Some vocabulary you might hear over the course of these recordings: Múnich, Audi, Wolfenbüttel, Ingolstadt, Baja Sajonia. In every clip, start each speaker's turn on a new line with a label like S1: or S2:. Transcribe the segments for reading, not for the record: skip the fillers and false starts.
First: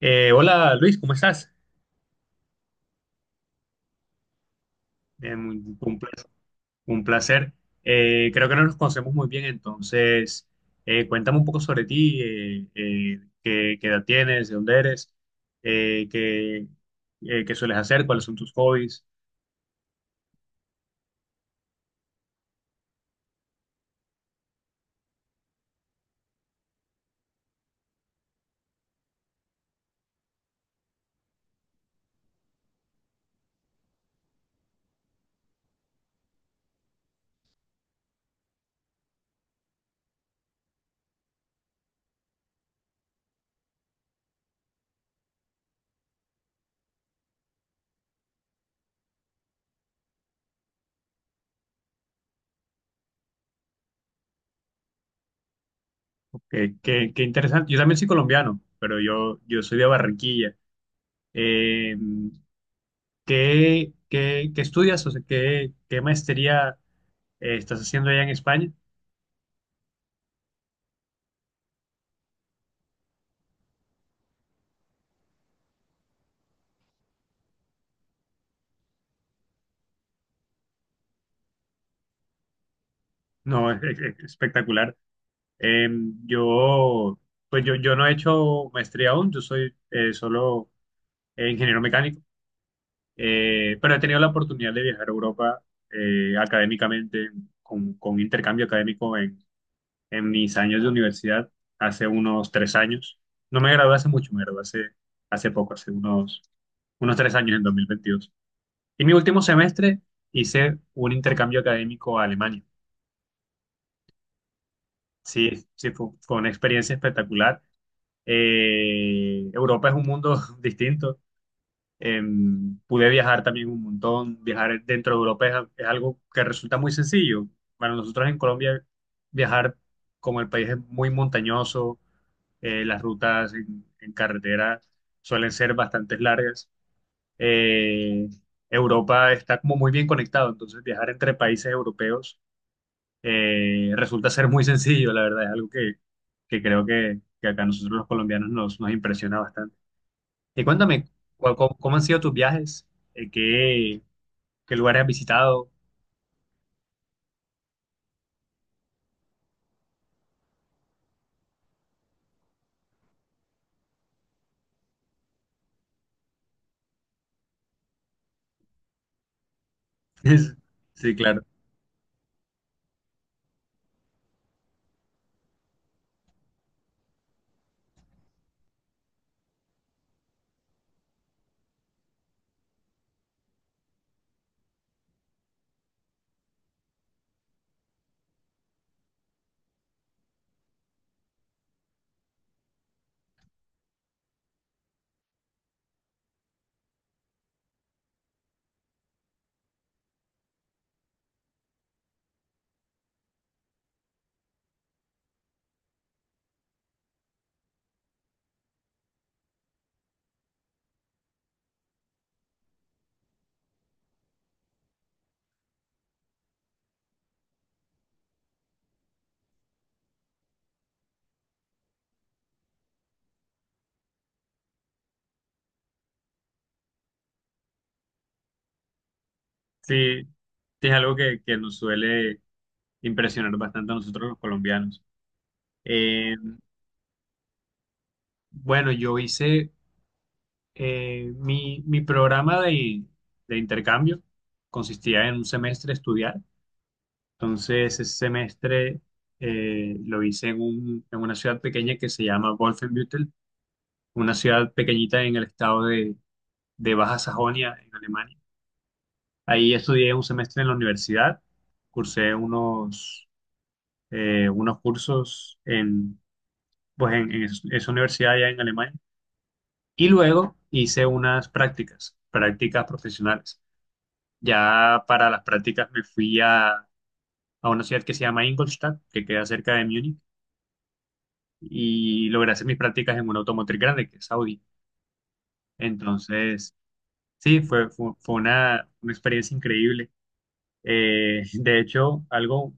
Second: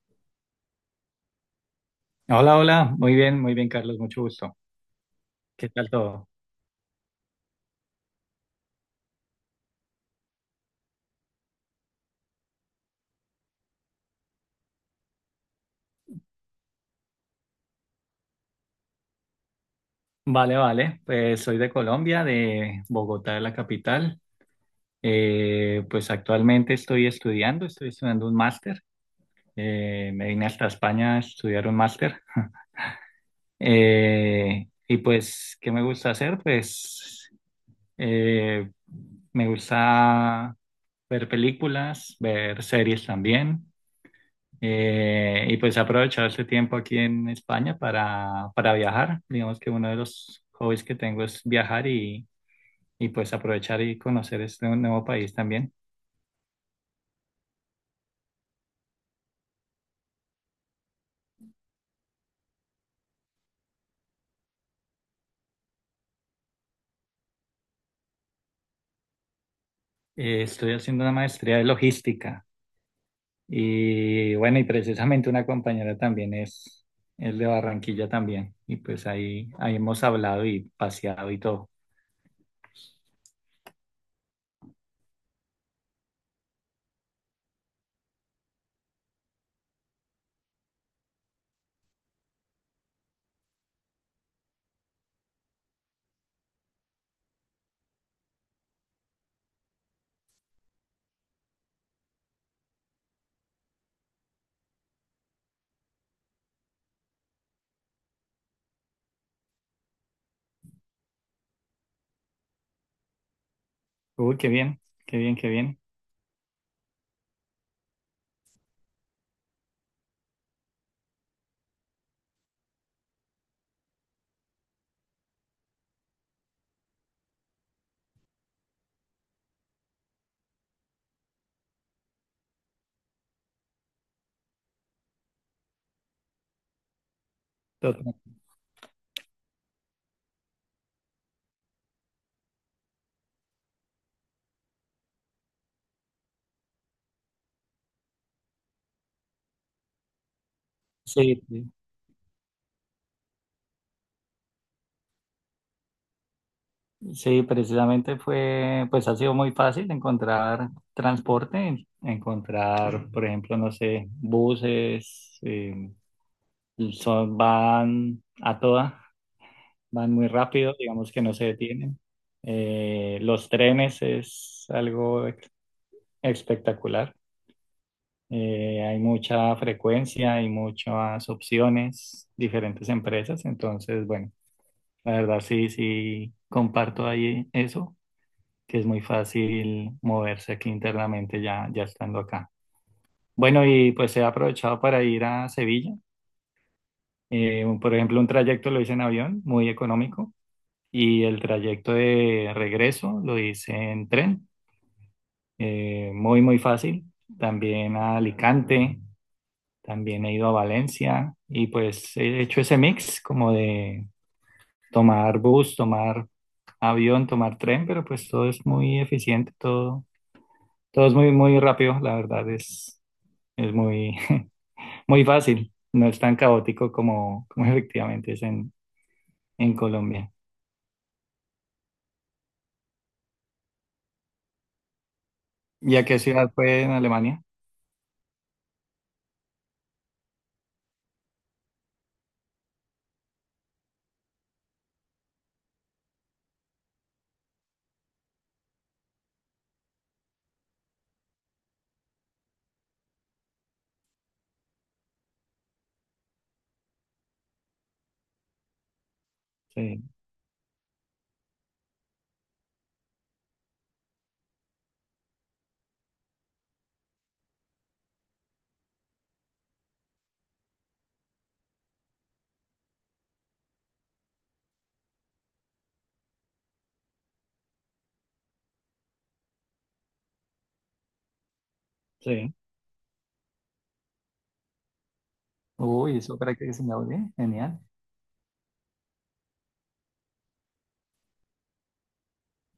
S1: Hola, Luis, ¿cómo estás?
S2: Hola, hola, muy bien, Carlos, mucho gusto. ¿Qué tal
S1: Un
S2: todo?
S1: placer. Un placer. Creo que no nos conocemos muy bien, entonces cuéntame un poco sobre ti. ¿Qué edad tienes? ¿De dónde eres? Eh, qué, eh, qué sueles hacer? ¿Cuáles son tus hobbies?
S2: Vale, vale, pues soy de Colombia, de Bogotá, de la capital. Pues actualmente estoy estudiando un máster. Me vine hasta España a estudiar un máster. Y pues, ¿qué me gusta hacer? Pues eh, me gusta ver películas, ver series también. Y pues he aprovechado este tiempo aquí en España para viajar. Digamos que uno de los hobbies que tengo es viajar y pues aprovechar y conocer este nuevo país también.
S1: Qué interesante. Yo también soy colombiano, pero yo soy de Barranquilla. Eh, ¿qué estudias? O sea, ¿Qué maestría estás haciendo allá en España?
S2: Estoy haciendo una maestría de logística y bueno, y precisamente una compañera también es de Barranquilla también. Y pues ahí hemos hablado y paseado y todo.
S1: No, es espectacular. Eh, yo, pues yo no he hecho maestría aún. Yo soy, solo, ingeniero mecánico. Pero he tenido la oportunidad de viajar a Europa, académicamente, con intercambio académico en mis años de universidad, hace unos 3 años. No me gradué hace mucho. Me gradué hace poco, hace unos 3 años, en 2022. Y mi último semestre hice un intercambio académico a Alemania.
S2: Uy, qué bien, qué bien, qué
S1: Sí,
S2: bien.
S1: sí, fue una experiencia espectacular. Europa es un mundo distinto. Pude viajar también un montón. Viajar dentro de Europa es algo que resulta muy sencillo. Para nosotros en Colombia, viajar, como el país es muy montañoso, las rutas en carretera suelen ser bastante largas.
S2: Total.
S1: Eh, Europa está como muy bien conectado, entonces viajar entre países europeos resulta ser muy sencillo, la verdad. Es algo que creo que acá a nosotros los colombianos nos impresiona bastante. Y cuéntame,
S2: Sí,
S1: ¿cómo han sido tus viajes? Eh, ¿Qué, qué lugares has visitado?
S2: sí, precisamente fue, pues ha sido muy fácil encontrar transporte, encontrar, por ejemplo, no sé, buses, son, van muy rápido, digamos
S1: Sí,
S2: que no
S1: claro.
S2: se detienen. Los trenes es algo espectacular. Hay mucha frecuencia, hay muchas opciones, diferentes empresas, entonces, bueno, la verdad sí, sí, comparto ahí eso, que es muy fácil moverse aquí internamente ya estando acá. Bueno, y pues he aprovechado para ir a Sevilla. Por ejemplo, un trayecto lo hice en avión, muy económico, y el trayecto de regreso lo hice en tren, muy, muy fácil. También a Alicante, también he ido a Valencia y pues he hecho ese mix como de tomar bus, tomar avión, tomar tren, pero pues todo es muy eficiente, todo, todo es muy, muy rápido, la verdad es. Es muy, muy fácil, no es tan caótico como, efectivamente es en
S1: Sí, sí,
S2: Colombia.
S1: es algo que nos suele impresionar bastante a nosotros los colombianos.
S2: ¿Y a qué
S1: Eh,
S2: ciudad fue en Alemania?
S1: bueno, yo hice, mi programa de intercambio, consistía en un semestre estudiar. Entonces, ese semestre lo hice en una ciudad pequeña que se llama Wolfenbüttel, una ciudad pequeñita en el estado de Baja Sajonia, en Alemania. Ahí
S2: Sí,
S1: estudié un semestre en la universidad, cursé unos cursos en esa universidad allá en Alemania, y luego hice unas prácticas, prácticas profesionales. Ya para las prácticas me fui a una ciudad que se llama Ingolstadt, que queda cerca de Múnich, y logré
S2: sí.
S1: hacer mis prácticas en una automotriz grande, que es Audi.
S2: Uy, eso para que
S1: Entonces,
S2: se me oye,
S1: sí,
S2: genial.
S1: fue una experiencia increíble. De hecho, algo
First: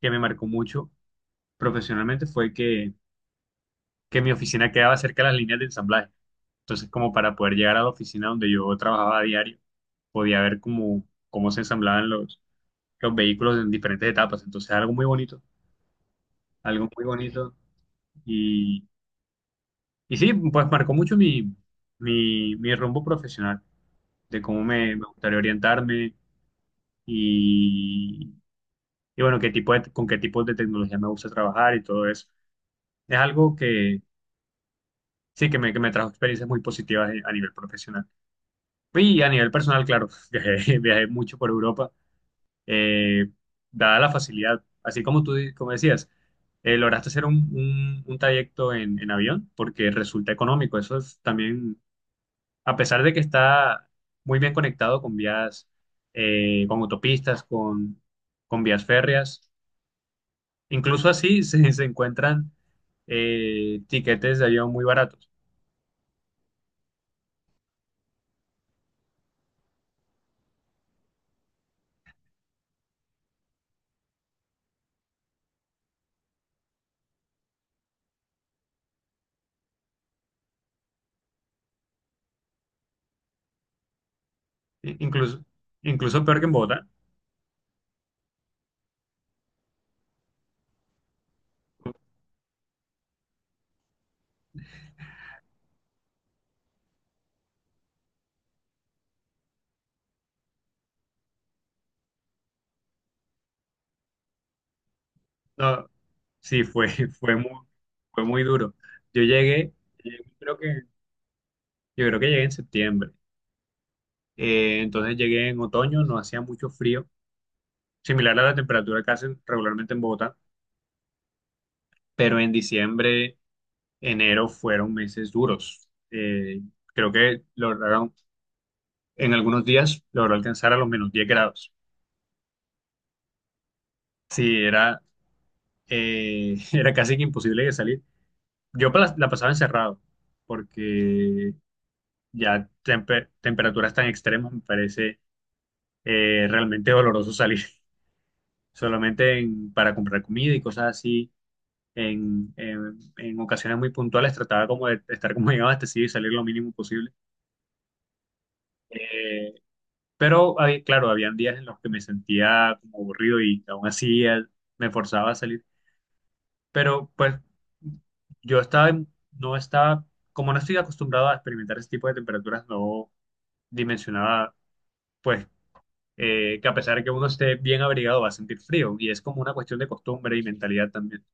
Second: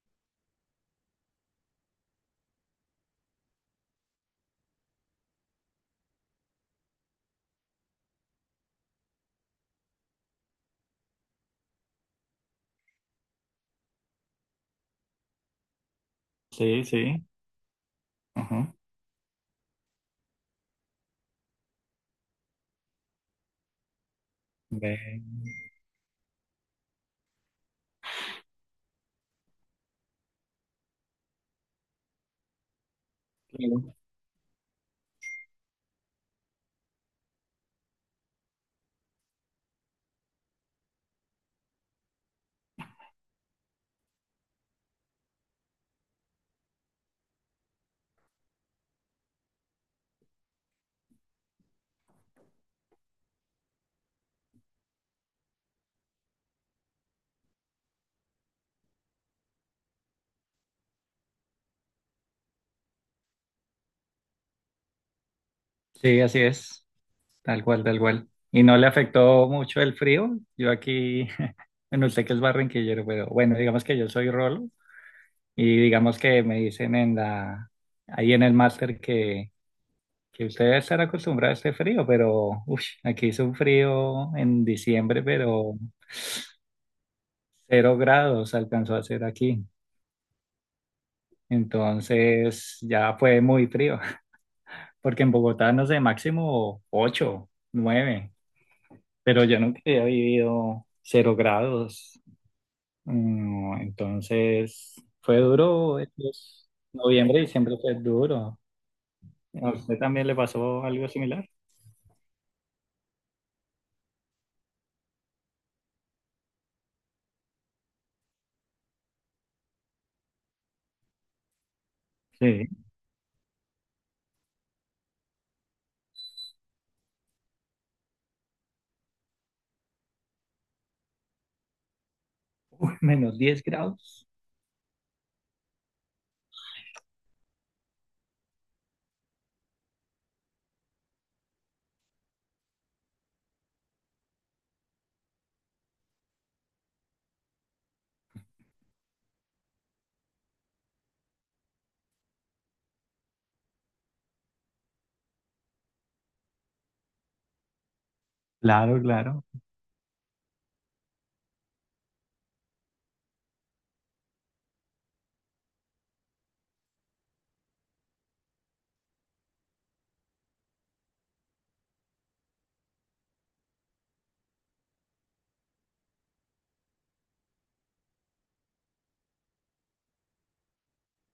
S1: que me marcó mucho profesionalmente fue que mi oficina quedaba cerca de las líneas de ensamblaje. Entonces, como para poder llegar a la oficina donde yo trabajaba a diario, podía ver cómo se ensamblaban los vehículos en diferentes etapas. Entonces, algo muy bonito,
S2: Sí,
S1: algo muy
S2: sí.
S1: bonito.
S2: Ajá.
S1: Y, sí, pues marcó mucho mi rumbo profesional, de cómo me
S2: Ve,
S1: gustaría orientarme, y, bueno, con qué tipo de tecnología me gusta trabajar y todo eso. Es algo
S2: claro.
S1: que sí, que me trajo experiencias muy positivas, a nivel profesional. Y a nivel personal, claro, viajé mucho por Europa, eh, dada la facilidad, así como como decías, lograste hacer un trayecto en avión porque resulta económico. Eso es también, a pesar de que está muy bien conectado con vías, con autopistas, con vías férreas, incluso así se encuentran tiquetes de avión muy baratos.
S2: Sí, así es, tal cual, tal cual. ¿Y no le afectó mucho el frío? Yo aquí, bueno, usted que es barranquillero, pero bueno, digamos que yo soy rolo y digamos que me dicen ahí en el máster, que usted debe estar acostumbrado a este frío, pero uff, aquí hizo un frío en
S1: I-
S2: diciembre,
S1: Incluso,
S2: pero
S1: incluso peor que en Bogotá.
S2: 0 grados alcanzó a hacer aquí. Entonces ya fue muy frío, porque en Bogotá no sé, máximo 8, 9, pero yo nunca había vivido 0 grados. Entonces fue
S1: No,
S2: duro,
S1: sí, fue,
S2: noviembre y diciembre fue
S1: fue muy
S2: duro.
S1: duro. Yo
S2: ¿A
S1: llegué,
S2: usted
S1: eh,
S2: también le
S1: creo que,
S2: pasó algo similar?
S1: yo creo que llegué en septiembre. Entonces llegué en otoño, no hacía mucho frío, similar a la temperatura que hacen regularmente en Bogotá, pero en
S2: Sí,
S1: diciembre, enero fueron meses duros. Creo que en algunos días logró alcanzar a los -10 grados.
S2: -10 grados.
S1: Sí, era casi que imposible de salir. La pasaba encerrado porque temperaturas tan extremas, me parece realmente doloroso salir para comprar comida y cosas así. En ocasiones muy puntuales trataba como de estar como bien abastecido y salir lo mínimo posible.
S2: Claro, claro.
S1: Eh, pero claro, habían días en los que me sentía como aburrido, y aún así me forzaba a salir. Pero pues no estaba, como no estoy acostumbrado a experimentar ese tipo de temperaturas, no dimensionaba, pues que a pesar de que uno esté bien abrigado va a sentir frío, y es como una cuestión de costumbre y mentalidad también.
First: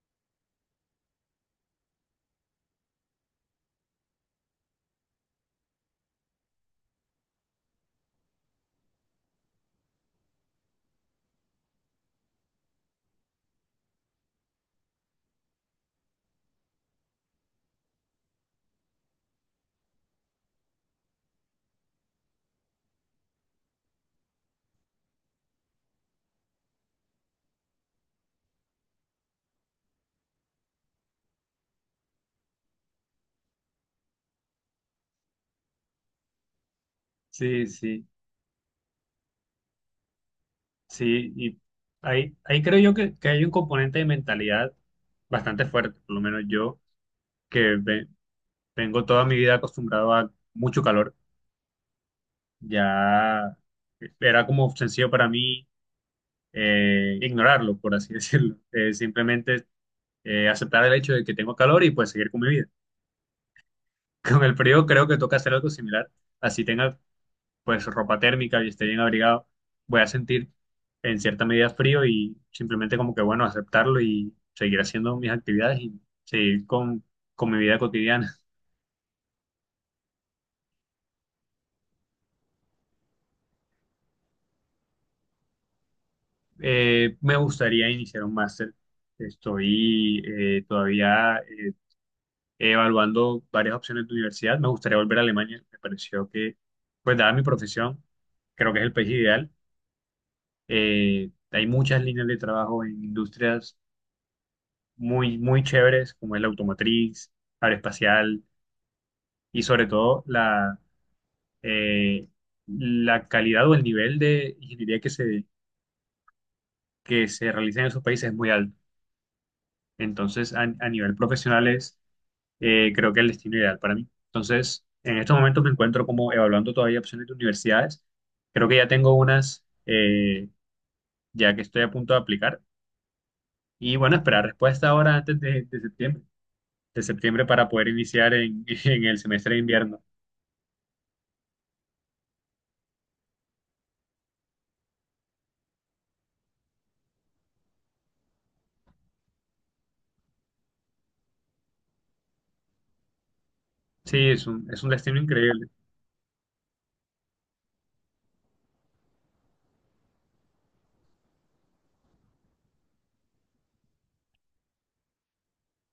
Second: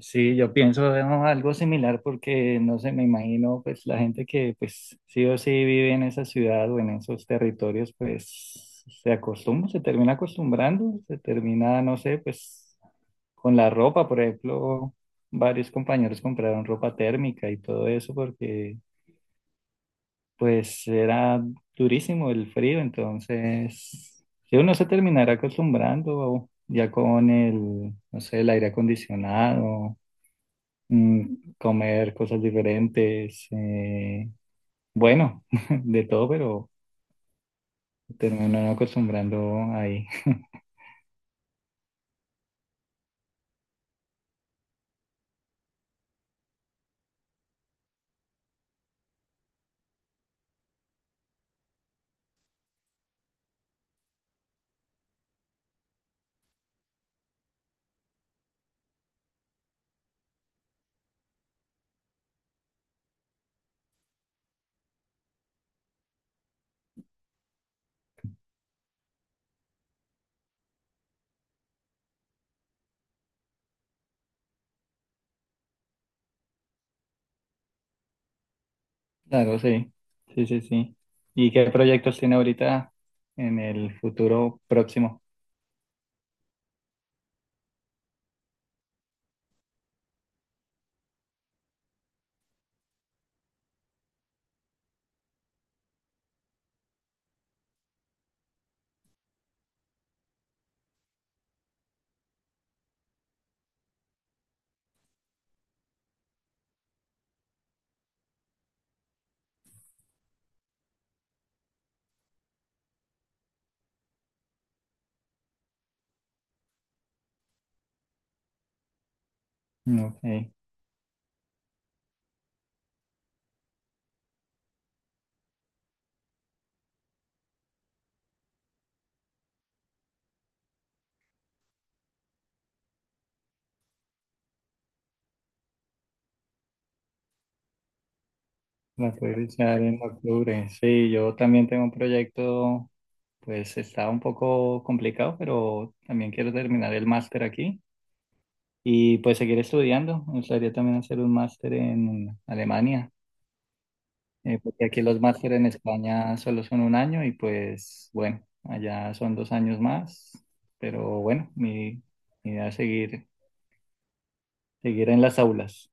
S2: Sí, yo pienso, ¿no?, algo similar, porque no sé, me imagino pues la gente que pues sí o sí vive en esa ciudad o en esos territorios pues se acostumbra, se termina acostumbrando, se termina, no sé, pues con la ropa, por ejemplo, varios compañeros compraron ropa térmica y todo eso porque pues era durísimo el frío, entonces sí, uno se terminará acostumbrando ya con el, no sé, el aire acondicionado, comer cosas diferentes, bueno, de todo, pero
S1: Sí, sí,
S2: termino no acostumbrando ahí.
S1: sí. Y ahí creo yo que hay un componente de mentalidad bastante fuerte. Por lo menos yo, que ve- vengo toda mi vida acostumbrado a mucho calor. Ya era como sencillo para mí, ignorarlo, por así decirlo. Simplemente, aceptar el hecho de que tengo calor y pues seguir con mi vida. Con el frío creo que toca hacer algo similar. Así tenga pues ropa térmica y esté bien abrigado, voy a sentir en cierta medida frío, y simplemente como que, bueno, aceptarlo y seguir haciendo mis actividades y seguir con mi vida cotidiana.
S2: Claro, sí, sí, sí, sí. ¿Y qué proyectos tiene ahorita en el futuro próximo?
S1: Me gustaría iniciar un máster. Estoy todavía, evaluando varias opciones de universidad. Me gustaría volver a Alemania. Me pareció que, pues, dada mi profesión, creo que es el país ideal. Hay muchas líneas de trabajo en industrias muy, muy chéveres, como es la automotriz, aeroespacial, y sobre todo eh, la calidad o el nivel de ingeniería que se realiza en esos países es muy alto. Entonces,
S2: Ok,
S1: a nivel profesional es, creo que el destino ideal para mí. Entonces, en estos momentos me encuentro como evaluando todavía opciones de universidades. Creo que ya tengo unas, ya que estoy a punto de aplicar. Y bueno, esperar respuesta ahora antes de septiembre para poder iniciar en en
S2: la
S1: el
S2: puedo
S1: semestre de
S2: iniciar en
S1: invierno.
S2: octubre. Sí, yo también tengo un proyecto, pues está un poco complicado, pero también quiero terminar el máster aquí y pues seguir estudiando. Me gustaría también hacer un máster en Alemania,
S1: Sí, es
S2: porque
S1: un
S2: aquí
S1: destino
S2: los máster
S1: increíble.
S2: en España solo son un año y pues bueno, allá son 2 años más, pero bueno, mi idea es seguir, seguir en las aulas.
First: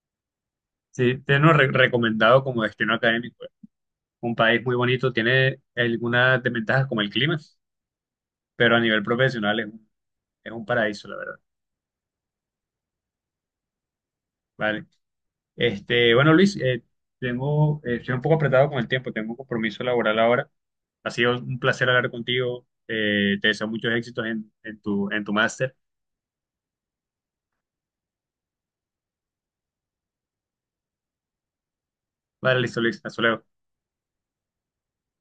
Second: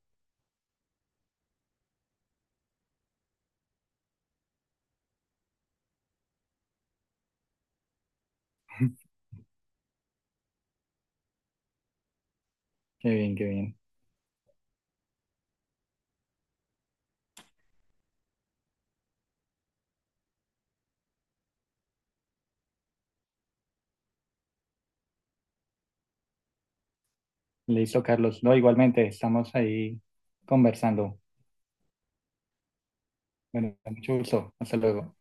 S1: Sí, te lo recomendado como destino académico. Un país muy bonito, tiene algunas desventajas como el clima, pero a nivel profesional es un paraíso, la verdad.
S2: Qué bien, qué bien.
S1: Vale. Bueno, Luis, estoy un poco apretado con el tiempo, tengo un compromiso laboral ahora. Ha sido un placer hablar contigo. Te deseo muchos éxitos en tu máster.
S2: Listo, Carlos. No, igualmente, estamos ahí conversando.
S1: Vale, listo, Luis. Hasta luego.
S2: Bueno, mucho gusto. Hasta luego.